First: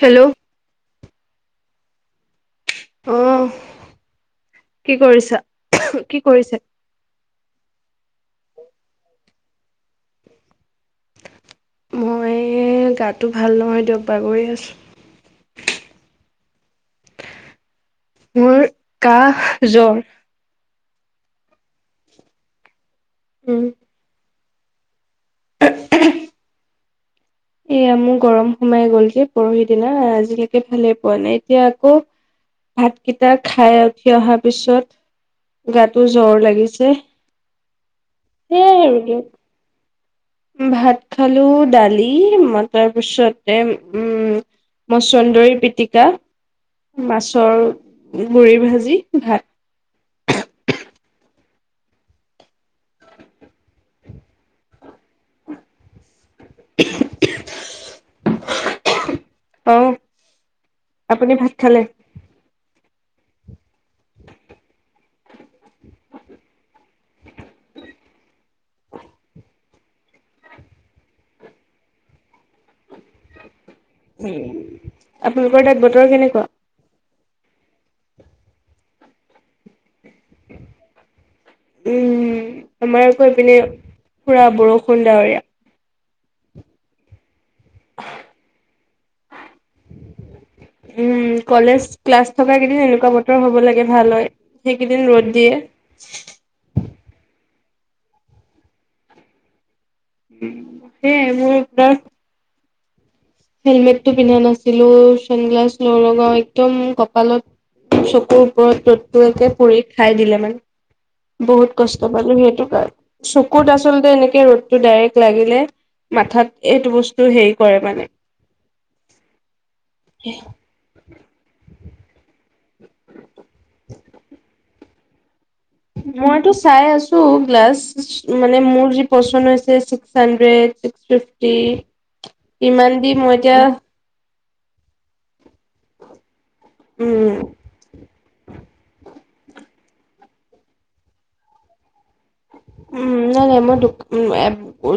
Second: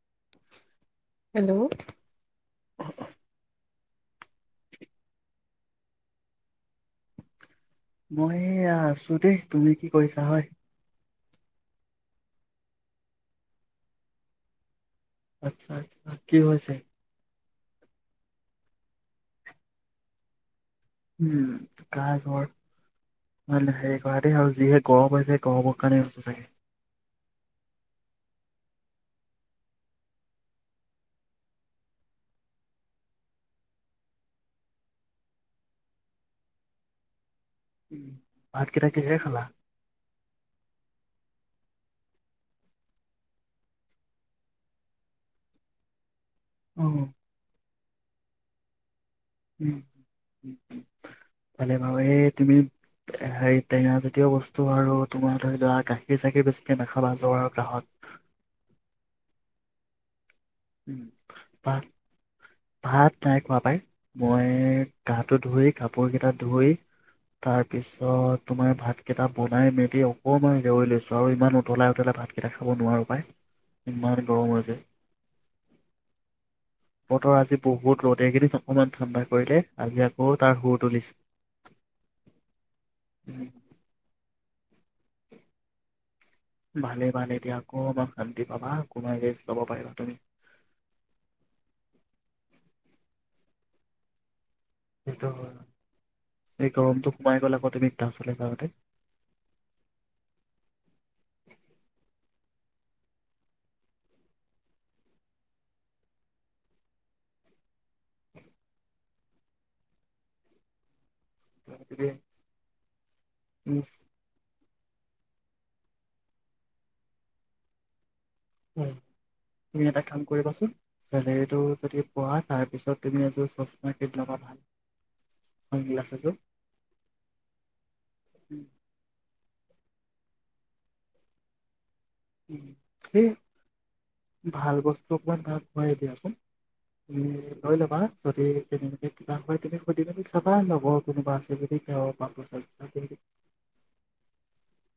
Hello অ hello কি কৰিছা, কি কৰিছে? মইয়া আছোঁ দেই, তুমি কি কৰিছা হয়? মই গাতটো ভাল নহয় দিয়ক বাগৰি আছোঁ। আচ্ছা আচ্ছা কি হৈছে? মোৰ কাহ জ্বৰ। উম, কাহ জ্বৰ। উম মানে সেই কৰাত তে আৰু যিহে গৰম [inaudible] যে গৰমৰ কাৰণে হৈছে চাগে। এয়া মোৰ গৰম সোমাই গ'ল যে পৰহি দিনা আজিলৈকে ভালে পোৱা নাই এতিয়া আকৌ ভাতকেইটা খাই উঠি অহাৰ পিছত গাটো জ্বৰ লাগিছে। উম সেয়াই ভাতকেইটা আৰু কিহে দিয়ক খালা? ভাত খালো দালি তাৰ পিছতে উম মচন্দৰী পিটিকা অ মাছৰ গুৰি ভাজি উম, ভাত। ভালে বাৰু এই তুমি হেৰি টেঙাজাতীয় বস্তু আৰু তোমাৰ ধৰি লোৱা গা খীৰ-চাখীৰ বেছিকে নাখাবা জ্বৰ আৰু কাঁহত আহ আপুনি ভাত খালে ভাত নাই খোৱা পাই ।মই গাটো ধুই, কাপোৰ কেইটা ধুই তাৰ পিছত তোমাৰ ভাত কেইটা বনাই মেলি অকমান [unintelligible] লৈছো আৰু ইমান উতলাই উতলাই ভাত কেইট খাব নোৱাৰো পায়, ইমান গৰম হৈ আছে আপোনালোকৰ তাত বতৰ কেনেকুৱা? বতৰ আজি বহুত ৰ'দ। এই কেদিন অকমান ঠাণ্ডা কৰিলে আজি আক্ উম, আমাৰ আকৌ এইপিনে পোৰা বৰষুণ ডাৱৰীয়া ভালে ভালে দিয়া শান্তি পাবা [unintelligible] তুমি। উম কলেজ ক্লাছ থকা কেইদিননো বতৰ হ'ব লাগে ভাল হয়। সেইকেইদিন ৰ'দ সেইটো হয়, দিয়ে, এই গৰমটো সোমাই গ'লে আকৌ তুমি ক্লাছলৈ যাওঁতে সেয়াই মোৰ হেলমেটটো পিন্ধা নাছিলো, ছানগ্লাছ নলগাও একদম কপালত, চকুৰ ওপৰত ৰ'দটো একে পৰি খাই দিলে মানে বহুত গতিকে কষ্ট পালো সেইটো কাৰ চকুত তুমি আচলতে এনেকে ৰ'দটো ডাইৰেক্ট লাগিলে মাথাত এইটো বস্তু হেৰি কৰে মানে তুমি এটা কাম কৰিবাচোন, চেলেৰিটো যদি পোৱা তাৰপিছত তুমি এযোৰ চশমা কিনি ল'বা ভাল চানগ্লাছ এযোৰ। মইটো চাই আছো গ্লাছ, মানে মোৰ যি পচন্দ হৈছে ছিক্স হা হান্দ্ৰেদ, ছিক্স ফিফটি ইমান দি সেই মই এতিয়া ভাল বস্তু ময়ে দি আছোঁ তুমি উম লৈ ল'বা যদি কিবাকৈ তুমি সুধি মেলি চাবা লগৰ কোনোবা আছে বুলি উম নাই নাই মই দোক ও এব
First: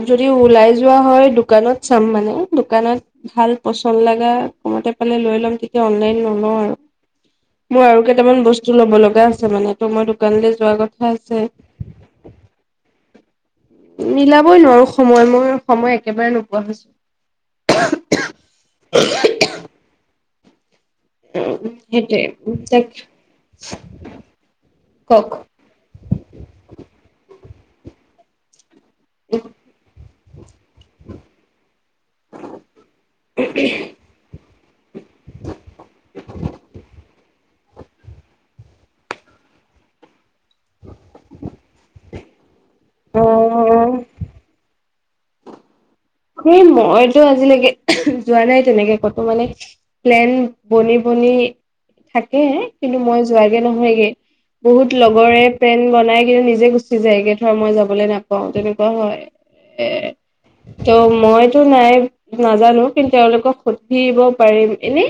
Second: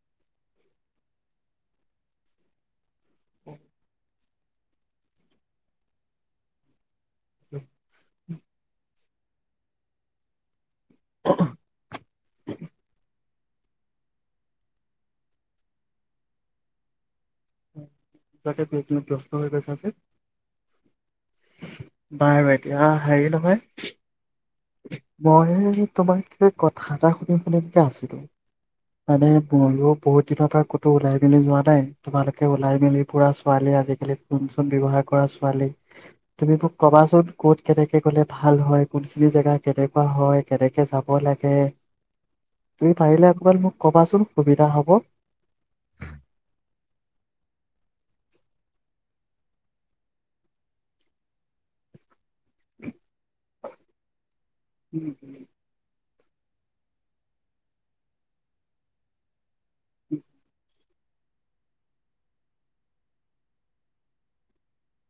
যদিওঁ ওলাই যোৱা হয় দোকানত চাম মানে, দোকানত ভাল পচন্দ লাগা কমতে পালে লৈ ল'ম, তেতিয়া অনলাইন নলওঁ আৰু মোৰ আৰু কেইটামান বস্তু ল'ব লগা আছ মানেতো মই দোকানলৈ যোৱাৰ আগত [unintelligible] মিলাবই নোৱাৰো সময়। মই সময় একেবাৰে নোপোৱা হৈছো। তাকে টো তুমি ব্যস্ত হৈ গৈছা যে। অ' বাৰু এতিয়া হেৰি সেইটোৱে নহয় তাকে মই তোমাক এটা কথা এটা শুধু। ফালেতি [unintelligible] আছিলো। মানে মইয়ো বহুত দিনৰ পৰা ক'তো ওলাই মেলি যোৱা নাই তোমালোকে ওলাই মেলি পুৰা ছোৱালী আজিকালি ফোন চোন ব্যৱহাৰ কৰা ছোৱালী তুমি মোক কবাচোন। ক'ত কেনেকে গ'লে ভাল হয় কোন খিনি জেগা কেনেকুৱা হয়? কেনেকে যাব লাগে। তুমি পাৰিলে অকণমান মোক অ কবাচোন সুবিধা হ'ব। সেই মইতো আজিলৈকে যোৱা নাই তেনেকে ক'তো মানে, প্লেন বনি বনি থাক কে কিন্তু মই যোৱাগে নহয়গে, বহুত লগৰে প্লেন বনাই কিন্তু নিজে গুচি যায়গে, ধৰ মই যাবলে নাপাওঁ তেনেকুৱা হয়। এ ত' মইতো নাই নাজানো কিন্তু তেওঁলোকক সুধিব পাৰিম এনে,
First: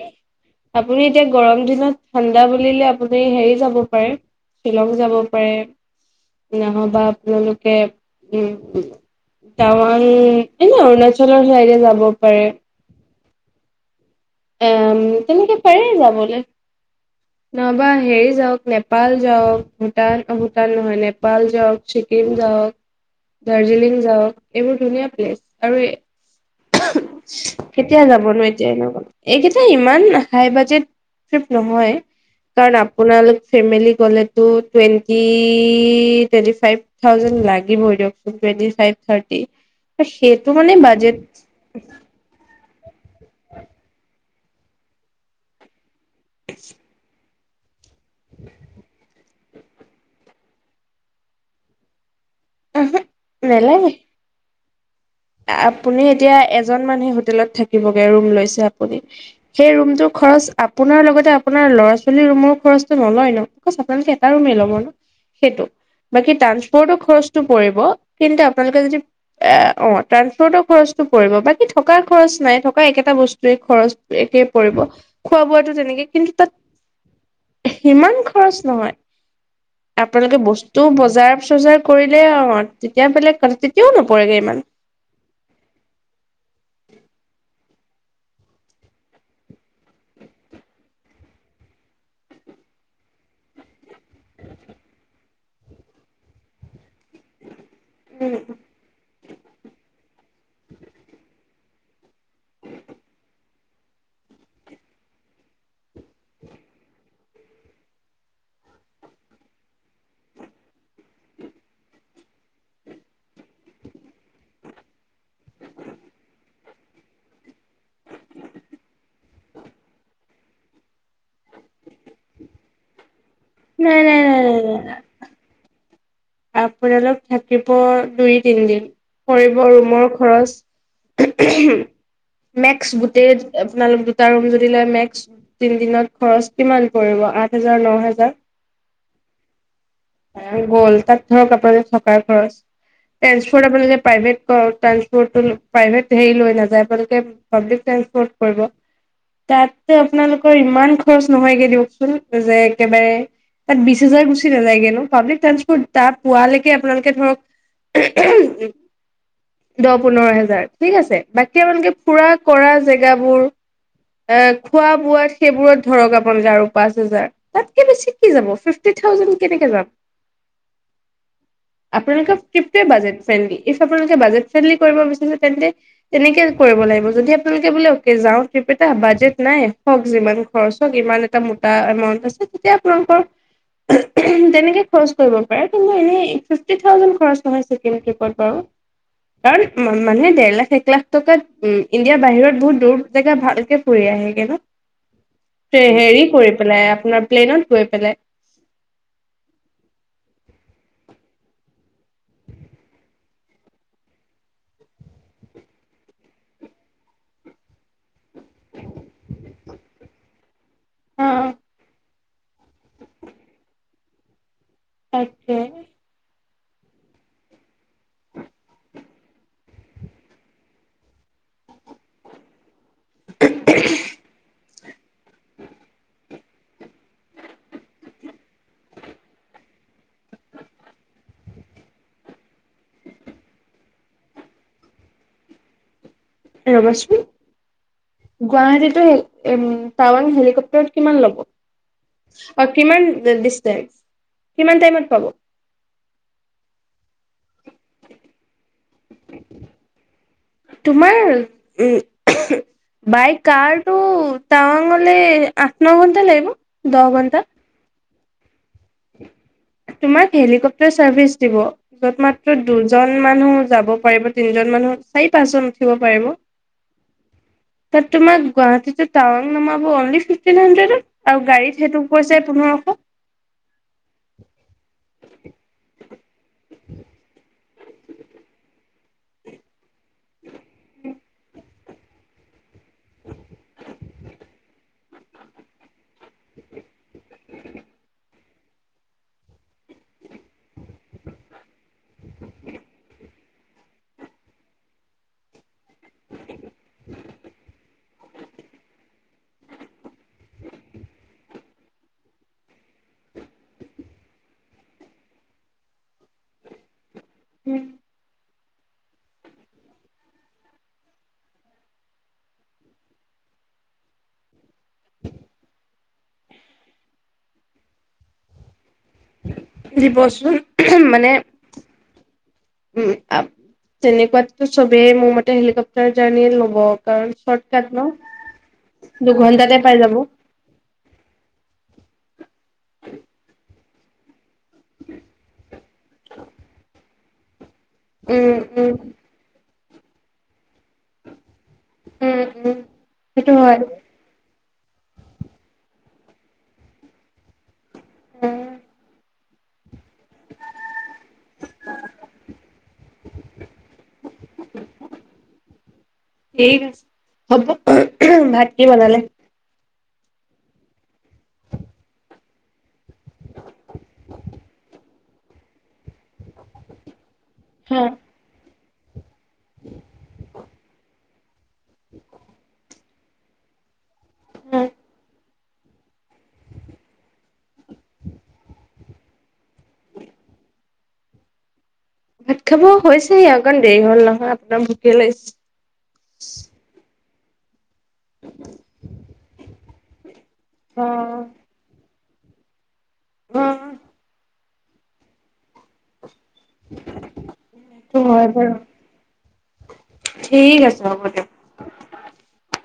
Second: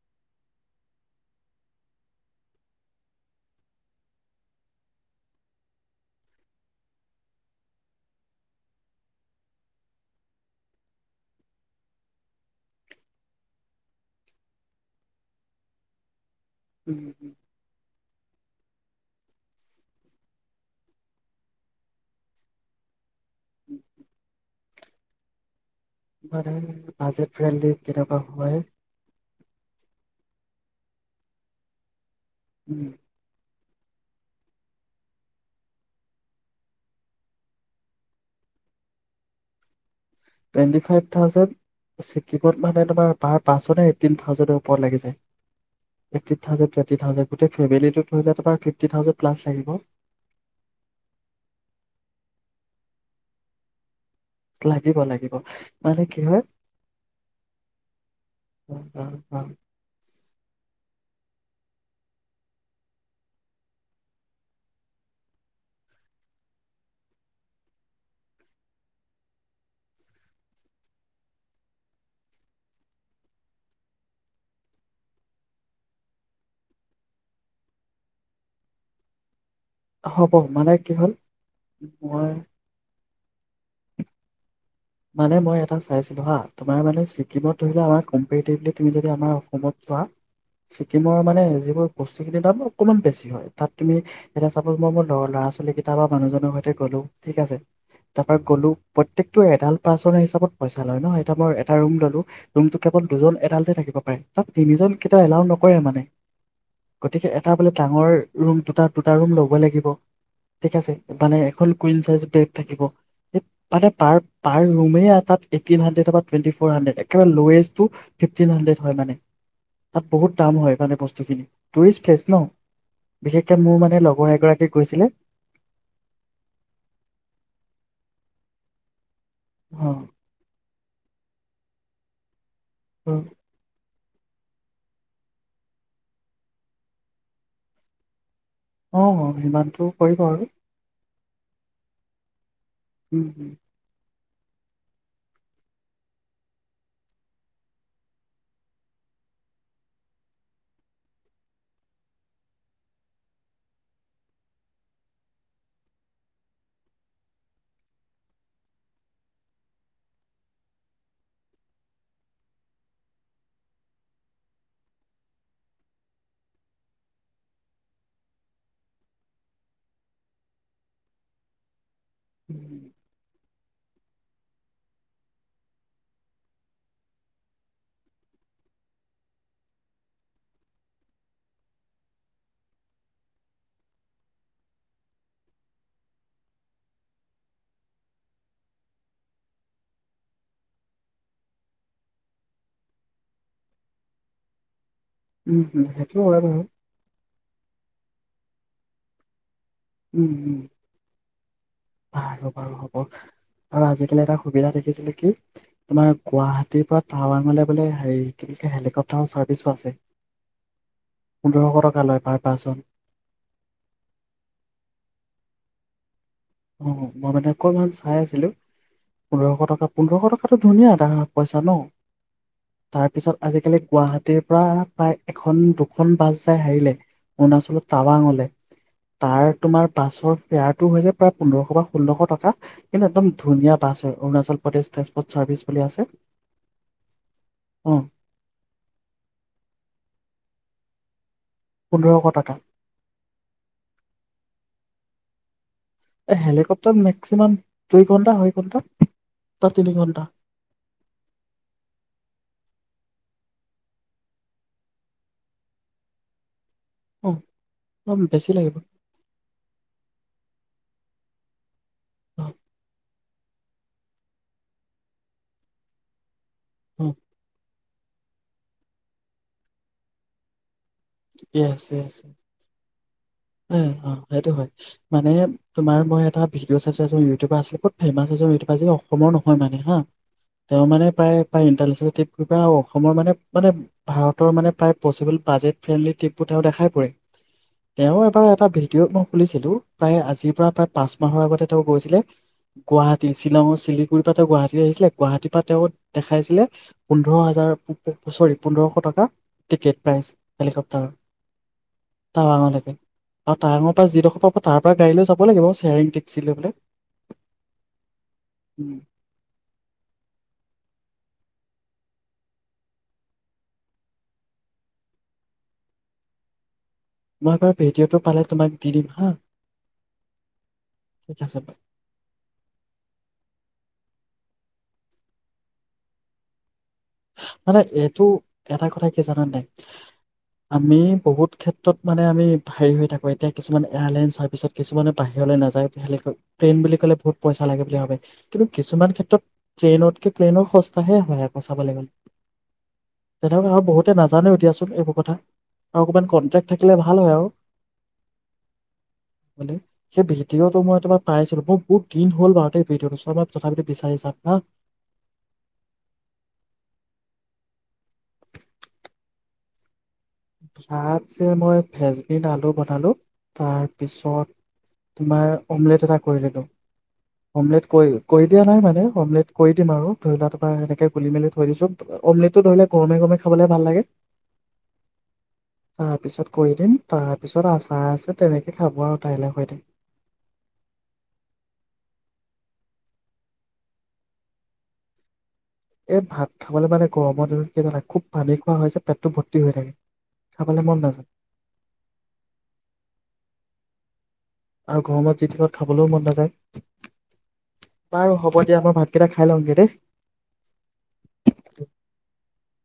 আপুনি এতিয়া গৰম দিনত ঠাণ্ডা বুলিলে আপুনি হেৰি যাব পাৰে, শ্বিলং যাব পাৰে নহ'বা আপোনালোকে উম, টাৱাং এনে অৰুণাচলৰ সেইয়াদে যাব পাৰে। এম, তেনেকে পাৰে যাবলৈ। ন'বা হেৰি যাওক নেপাল যাওক, ভূটান অ, ভূটান নহয় নেপাল যাওক, ছিকিম যাওক। দাৰ্জিলিং যাওক এইবোৰ ধুনীয়া [inaudible] আৰু মানে বাজেট ফ্ৰেণ্ডলি কেতিয়া কেনেকুৱা যাবনো? হয়। এতিয়া এনেকুৱ এইকেইটা ইমান নাখাই বাজেট ট্ৰিপ নহয়। কাৰণ আপোনালোক ফেমিলি গ'লেতো টুৱেন্টি, টুৱেন্টি ফাইভ থাউজেণ্ড লাগিবই দিয়কচোন twenty five, thirty. Twenty five thousand সহজতে ওপৰত লাগি যায়। এইটিন থাউজেণ্ড টুৱেণ্টি থাউজেণ্ড গোটেই ফেমিলিটোত তোমাৰ ফিফটি থাউচেণ্ড প্লচ্ লাগিব। উহো নেলাগে। লাগিব। লাগিব আপুনি মানে কি এতিয়া হয় এজন মানুহে হোটেলত থাকিবগে, ৰুম লৈছে আপুনি সেই ৰুমটো খৰচ আপোনাৰ লগতে আপোনাৰ ল'ৰা ছোৱালী ৰুমৰ খৰচটো নলয় ন'! আপোনালোকে এটা ৰুমেই ল'ব ন! বাকী ট্ৰানচপৰ্তৰ খৰচটো পৰিব কিন্তু আপোনালোকে যদি, অ' ট্ৰানসপৰ্টৰ খৰচটো পৰিব বাকী থকা খৰচ নাই। থকা একেটা বস্তুৱে খৰচ একেই পৰিব খোৱা বোৱাটো তেনেকে, কিন্তু তাত সিমান খৰচ নহয়। হ'ব আপোনালোকে মানে বস্তু কি হ'ল বজাৰ চজাৰ কৰিলে মই আৰু তেতিয়া হলে, তেতিয়াও নপৰেগৈ ইমান মানে মই এটা চাইছিলো হা, তোমাৰ মানে চিকিমট ধৰিলে আমাৰ কম্পেৰিটিভলি তুমি যদি আমাৰ অসমত যোৱা ছিকিমৰ মানে যিবোৰ বস্তুখিনি তাৰ অকণমান বেছি হয়, তাত তুমি এতিয়া চাপ'জ মই মোৰ ল'ৰা ছোৱালীকেইটা বা মানুহজনৰ সৈতে গ'লোঁ। ঠিক আছে তাৰ উম, পৰা গ'লো প্ৰত্য়েকটো এডাল ই লয় ন এ মই এটা ম ললো ৰুমটো কেৱল দুজন এডালতে থাকিব পাৰে, তাত তিনিজন কেতিয়াও এলাও নকৰে মানে গতিকে এটা বোলে ডাঙৰ ৰুম দু দুটা ৰুম লব লাগিব, ঠিক আছে মানে এখন কুইন চাইজ বেড থাকিব মানে পাৰ পাৰ ৰুমে তাত eighteen hundred twenty four hundred, একেবাৰে লৱেষ্টটো ফিফটিন হাড্ৰেড হয়। মানে তাত বহুত দাম হয় মানে বস্তুখিন টুৰিষ্ট প্লেচ ন! বিশেষক মোৰ, নাই মানে, নাই লগৰ নাই নাই এগৰাকীয়ে নাই কৈছিলে আপোনালোক থাকিব দুই-তিনিদিন পৰিব। অ ৰুমৰ খৰচ [inaudible] মেক্স গোটে আপোনালোক দুই দুটা ৰুম যদি লৈ, মেক্স তিনিদিনত খৰচ কিমান পৰিব? আঠ হাজাৰ ন, ন হাজাৰ? অ', অ', সিমানটো পৰিব আৰু গ'ল তাত ধৰক, আপোনালোক থকাৰ খৰচ উম ট্ৰেন্সপৰ্ট। আপোনালোকে প্ৰাইভেট কৈ ট্ৰেন্সপৰ্টও প্ৰাইভেট হেৰি লৈ নাযায়। আপোনালোকে পাব্লিক ট্ৰেন্সপৰ্ট কৰিব। তাতে আপোনালোকৰ ইমান খৰচ নহয়গে দিয়কচোন। যে, একেবাৰে তাত বিশ হাজাৰ গুচি নাযায়গে ন'। পাব্লিক ট্ৰেন্সপৰ্ট তাৰ পোৱালেকে আপোনালোকে, ধৰক, দহ-পোন্ধৰ হাজাৰ। ঠিক আছে। বাকী আপোনালোকে ফুৰা-কৰা জেগাবোৰ, আ, খোৱা-বোৱাত, সেইবোৰত ধৰক, আপোনালোকে আৰু পাঁচ হাজাৰ। তাতকে বেছি কি যাব? ফিফটি থাউজেণ্ড কেনেকে যাব? আপোনালোকৰ ট্ৰিপটোৱেই বাজেট-ফ্ৰেণ্ডলী। ইফ আপোনালোকে বাজেট-ফ্ৰেণ্ডলী কৰিব বিচাৰিছে, তেন্তে তেনেকে কৰিব লাগিব। যদি আপোনালোকে বোলে, অ'কে, যাওঁ ট্ৰিপ এটাত বাজেট নাই। হওক, যিমান খৰচ হওক। ইমান এটা মুটা এমাউণ্ট আছে। তেতিয়া আপোনালোকৰ তেনেকে খৰচ কৰিব পাৰে। কিন্তু এনে ফিফটি থাউজেণ্ড খৰচ নহয় চেকেণ্ড ট্ৰিপত বাৰু। কাৰণ মানুহে ডেৰ লাখ, এক লাখ টকাত ইণ্ডিয়াৰ বাহিৰত বহুত দূৰ জেগাত ভালকে ফুৰি আহেগে ন উম উম সেইটো হেৰি হয় কৰি বাৰু পেলাই। আপোনাৰ প্লেনত গৈ পেলাই উম, উম। বাৰু, বাৰু। হ'ব আৰু আজিকালি এটা সুবিধা দেখিছিলোঁ কি, তোমাৰ গুৱাহাটীৰ পৰা টাৱাঙলে বোলে হেৰি [unintelligible] হেলিকপ্টাৰৰ ওচৰত বিশাছে অ', পোন্ধৰশ টকা লয় ভাৰ পাচন তাকে অ', মই মানে অকমান চাই আছিলো পোন্ধৰশ টকা পোন্ধৰশ টকাটো ধুনীয়া এাৰ পইচা ন' তাৰ পিছত আজিকালি গুৱাহাটীৰ পৰা প্ৰায় এখন দুখন বাছ যাই হেৰিলে অৰুণাচলত টাৱাং অলে তাৰ তোমাৰ বাছৰ ফেয়াৰটো হৈছে। প্ৰায় পোন্ধৰশ বা ষোল্লশ টকা কিন্তু একদম ধুনীয়া বাছ হয় অৰুণাচল প্ৰদেশ ট্ৰান্চপৰ্ট চাৰ্ভিছ বুলি আছে। ৰ'বাচোন অ গুৱাহাটীতো টাৱান হেলিকপ কিমান ল'ব? পোন্ধৰশ টকা অ', কিমান ডিসটেন্ট? কিমান টাইমত হাব এই হেলিকপ্্তাৰ মেক্সিমাম দুই ঘন্টা দুই ঘণ্টা বা তিনি ঘণ্টা বাইক কাৰটো তাৱাংঙলে আঠ ন ঘণ্টা লাগিব দহ ঘণ্টা অম বেছি লাগিব তোমাক হেলিকপটাৰ চাৰ্ভিচ দিব য'ত অ মাত্ৰ দুজন মানুহ যাব পাৰিব তিনজন মানুহ চাৰি পাঁচজন উঠিব পাৰিব হম ত তোমাক গুৱাহাটীত টাউন নাব অি ফিফটিন হণ্ড্ৰেড আৰু গাড়ীত য়েছ সেইটো য়েছ কৈছে পোন্ধৰশ অ অ সেইটো হয় মানে তুমাৰ মই এটা ভিডিঅ' চাই চাই আছো ইউটিউব ত ফেমাছছে এইটোি অসমৰ নহয় মানে হা তেওঁ মানে প্ৰায় প্ৰায় ইণ্টষ্ট ঠিক কপা হ' অসমৰ মানে মানে ভাৰতৰ মানে প্ৰায় পচিবল বাজেট ট্ৰিপো তেওঁ দেখাই পৰে তেওঁ এটা ভিডিঅ' মই খুনিছিলো প্ৰায় আজিৰ পৰা প্ৰায় পাঁচ মাহৰ আগতে তেওঁ গৈছিলে গুৱাহাটী শ্বিলঙৰ শিলিগুৰিৰ পৰা তেওঁ গুৱাহাটী আহিছিলে গুৱাহাটীৰ পৰা তেওঁ দেখাইছিলে পোন্ধৰ হাজাৰ প চৰি পোন্ধৰশ টকা টিকেট প্ৰাইচ হেলিকপ্টাৰৰ টাৱাঙলৈকে আৰু টাৱঙৰ পৰা যিডোখৰ পাব তাৰ পৰা গাড়ী লৈ যাব লাগিব শ্বেয়াৰিং টেক্সি লৈ বোলে উম উম মইাৰ ভিডিঅ'টো পালে তোমাক দি দিম হা দিবচোন মানে ঠিক আছে উ তেনেক কাততো চবেই মোৰ মতে হেলিকপ্টাৰ জাৰ্ণীয়ে ল'ব কাৰণ চৰ্ট মানে কাট ন। এইটো এটা কথা কি জান নাই দুঘন্টাতে পাই যাব উম আমি বহুত ক্ষেত্ৰত মানে আমি হেৰি হৈ থাকো এতিয়া কিছুমান কিছমান এয়াৰাইনছাৰ্ভিচত কিছুমানে বাহিৰলৈ নাযায় তোহলেকে ট্ৰেইন বুলি ক'লে বহুত পইচা লাগে বুলি ভাবে কিন্তু উম কিছুমান ক্ষেত্ৰত ট্ৰন উঠ কে প্লেনৰ সচাে ল উম উম। সেইটো তেনেকা হয় আৰু বহুতে নাজানে উঠয়াছ এইবোৰ কথা আৰু অকমান কন্টেক্ থাকিলে ভাল হয় আৰু উম মানে সেই ভিডিঅ'টো মই তোমাৰ পাইছিলো মোৰ বহুত দিন হ'ল বাৰু সেই ভিঅ'টো মই তথাপিতো বিচাৰি চাম হা ঠিক আছে হ'ব, ভাত কি বনালে? ভাত যে মই ভেজবিন আলু বনালো তাৰপিছত তোমাৰ অমলেট এটা কৰি দিলোঁ। অমলেট হা কৈ কৈ দিয়া নাই মান অমলেট কৰি দিম আৰু ধৰি লোৱা তোমাৰ এনেকে গুলি মেলি থৈ দিছো অমলেটটো ধৰিলো গৰমে গৰমে খাবলে ভাল লাগে। উম। তাৰপিছত কৰি দিম তাৰপিছত আচাৰ আছে তেনেকে খাব আৰু তাইলৈ হৈ থাক হয়। ভাত খাব হৈছেই অকণ দেৰি হ'ল নহয়, আপোনাৰ ভোকে লাগছ এ, ভাত খাবলৈ মানে গৰমত [inaudible] কি জানা খুব পানী খোৱা যে পেটটো ভৰ্তি হৈ থাকে। খাবলৈ মন নাযায়। অ'। অ', আৰু গৰমত যি তি ধৰক খাবলৈও মন নাযায়। হয় হ'ব বাৰু দিয়া মই ভাতকেইটা খাই লওঁগে দেই ঠিক আছে, হ'ব দিয়ক।